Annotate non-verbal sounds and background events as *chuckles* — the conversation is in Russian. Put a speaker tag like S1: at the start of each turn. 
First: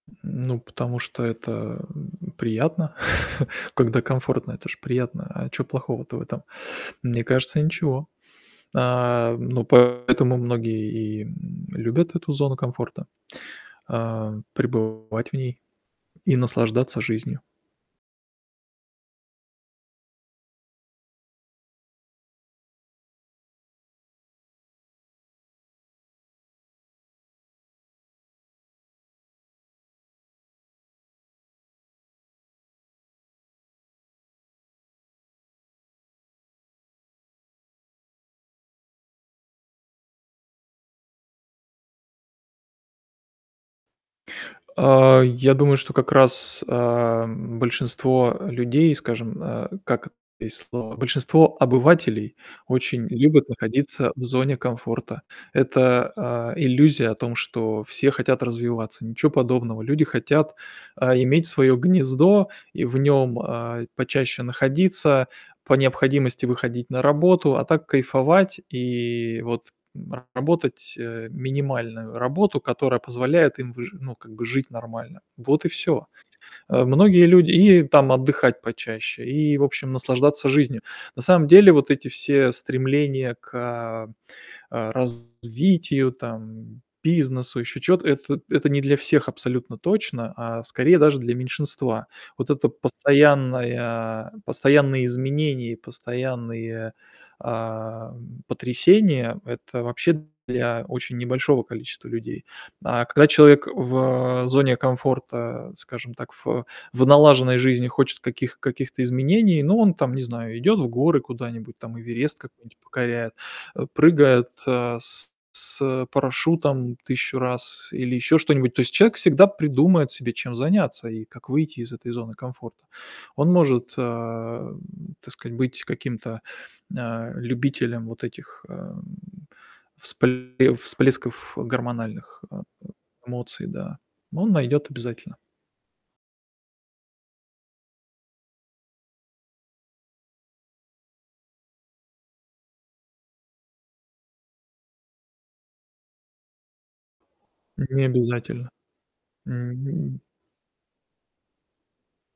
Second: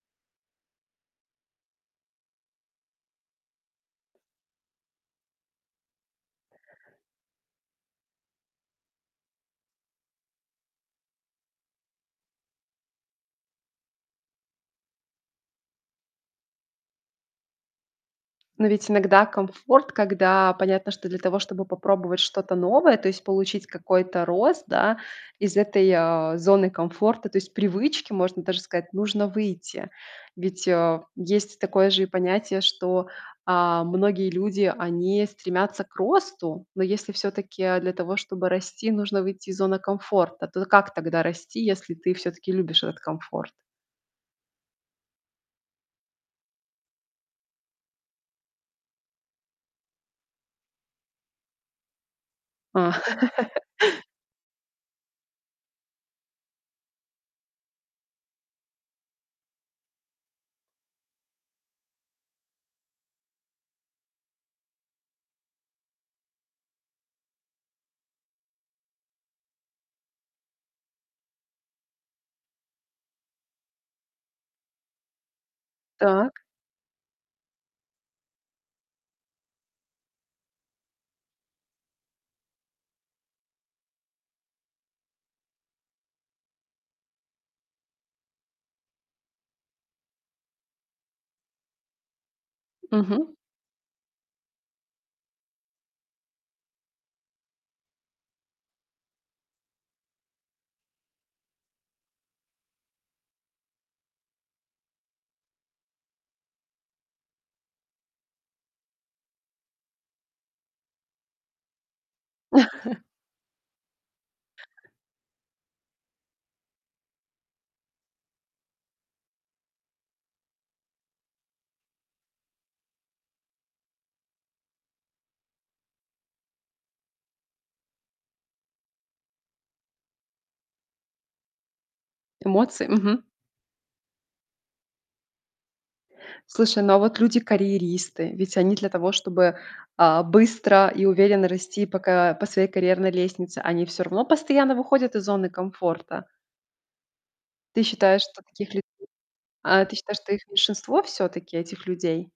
S1: М, ну, потому что это, м, приятно. *chuckles* Когда комфортно, это же приятно. А чё плохого-то в этом? Мне кажется, ничего. А, ну, поэтому многие и, м, любят эту зону комфорта, а, пребывать в ней и наслаждаться жизнью.
S2: Но ведь иногда комфорт, когда понятно, что для того, чтобы попробовать что-то новое, то есть получить какой-то рост, да, из этой, а, зоны комфорта, то есть привычки, можно даже сказать, нужно выйти. Ведь, э, есть такое же и понятие, что, а, многие люди, они стремятся к росту. Но если всё-таки для того, чтобы расти, нужно выйти из зоны комфорта, то как тогда расти, если ты всё-таки любишь этот комфорт?
S1: А, я думаю, что как раз, а, м, большинство людей, скажем, э, как есть слово, большинство обывателей
S2: А.
S1: очень любят
S2: *laughs*
S1: находиться в зоне комфорта. Это, э, иллюзия о том, что все хотят развиваться- ничего подобного. Люди хотят, а, иметь своё гнездо и в нём, а, почаще находиться. По необходимости выходить на работу. А так, кайфовать и вот, м, работать, э, минимальную работу, которая позволяет им выжи ну, как бы жить нормально. Вот и всё.
S2: Так.
S1: Э, многие люди и там отдыхать почаще, и, в общем, наслаждаться жизнью. На самом деле вот эти все стремления к, а а, развитию там, бизнесу, ещё чего-то- это это не для всех абсолютно точно, а скорее даже для меньшинства. Вот это
S2: Мгм.
S1: постоянное постоянные изменения и постоянные, а, м, потрясения- это вообще для очень небольшого количества людей. А когда человек в, а, зоне комфорта, скажем так, в в налаженной жизни хочет каких каких-то изменений, ну, он там, не знаю, идёт в горы куда-нибудь, там Эверест какой-нибудь
S2: *chuckles*
S1: покоряет, э, прыгает, а, с с, э, парашютом 1000 раз или ещё что-нибудь. То есть человек всегда придумает себе, чем заняться и как выйти из этой зоны комфорта. Он может, э, м, так сказать, быть каким-то, а, любителем вот этих, э, м, вспле всплесков, э, гормональных, э
S2: Эмоции?
S1: э,
S2: Мгм.
S1: эмоций, да, он найдёт обязательно.
S2: Слушай, ну а вот люди-карьеристы? Ведь они для того, чтобы, а, быстро и уверенно расти по ка по своей карьерной лестнице, они всё равно постоянно выходят из зоны комфорта. Ты
S1: Н не
S2: считаешь, что
S1: обязательно.
S2: таких людей а, ты считаешь,
S1: М.
S2: что их меньшинство всё-таки, этих людей?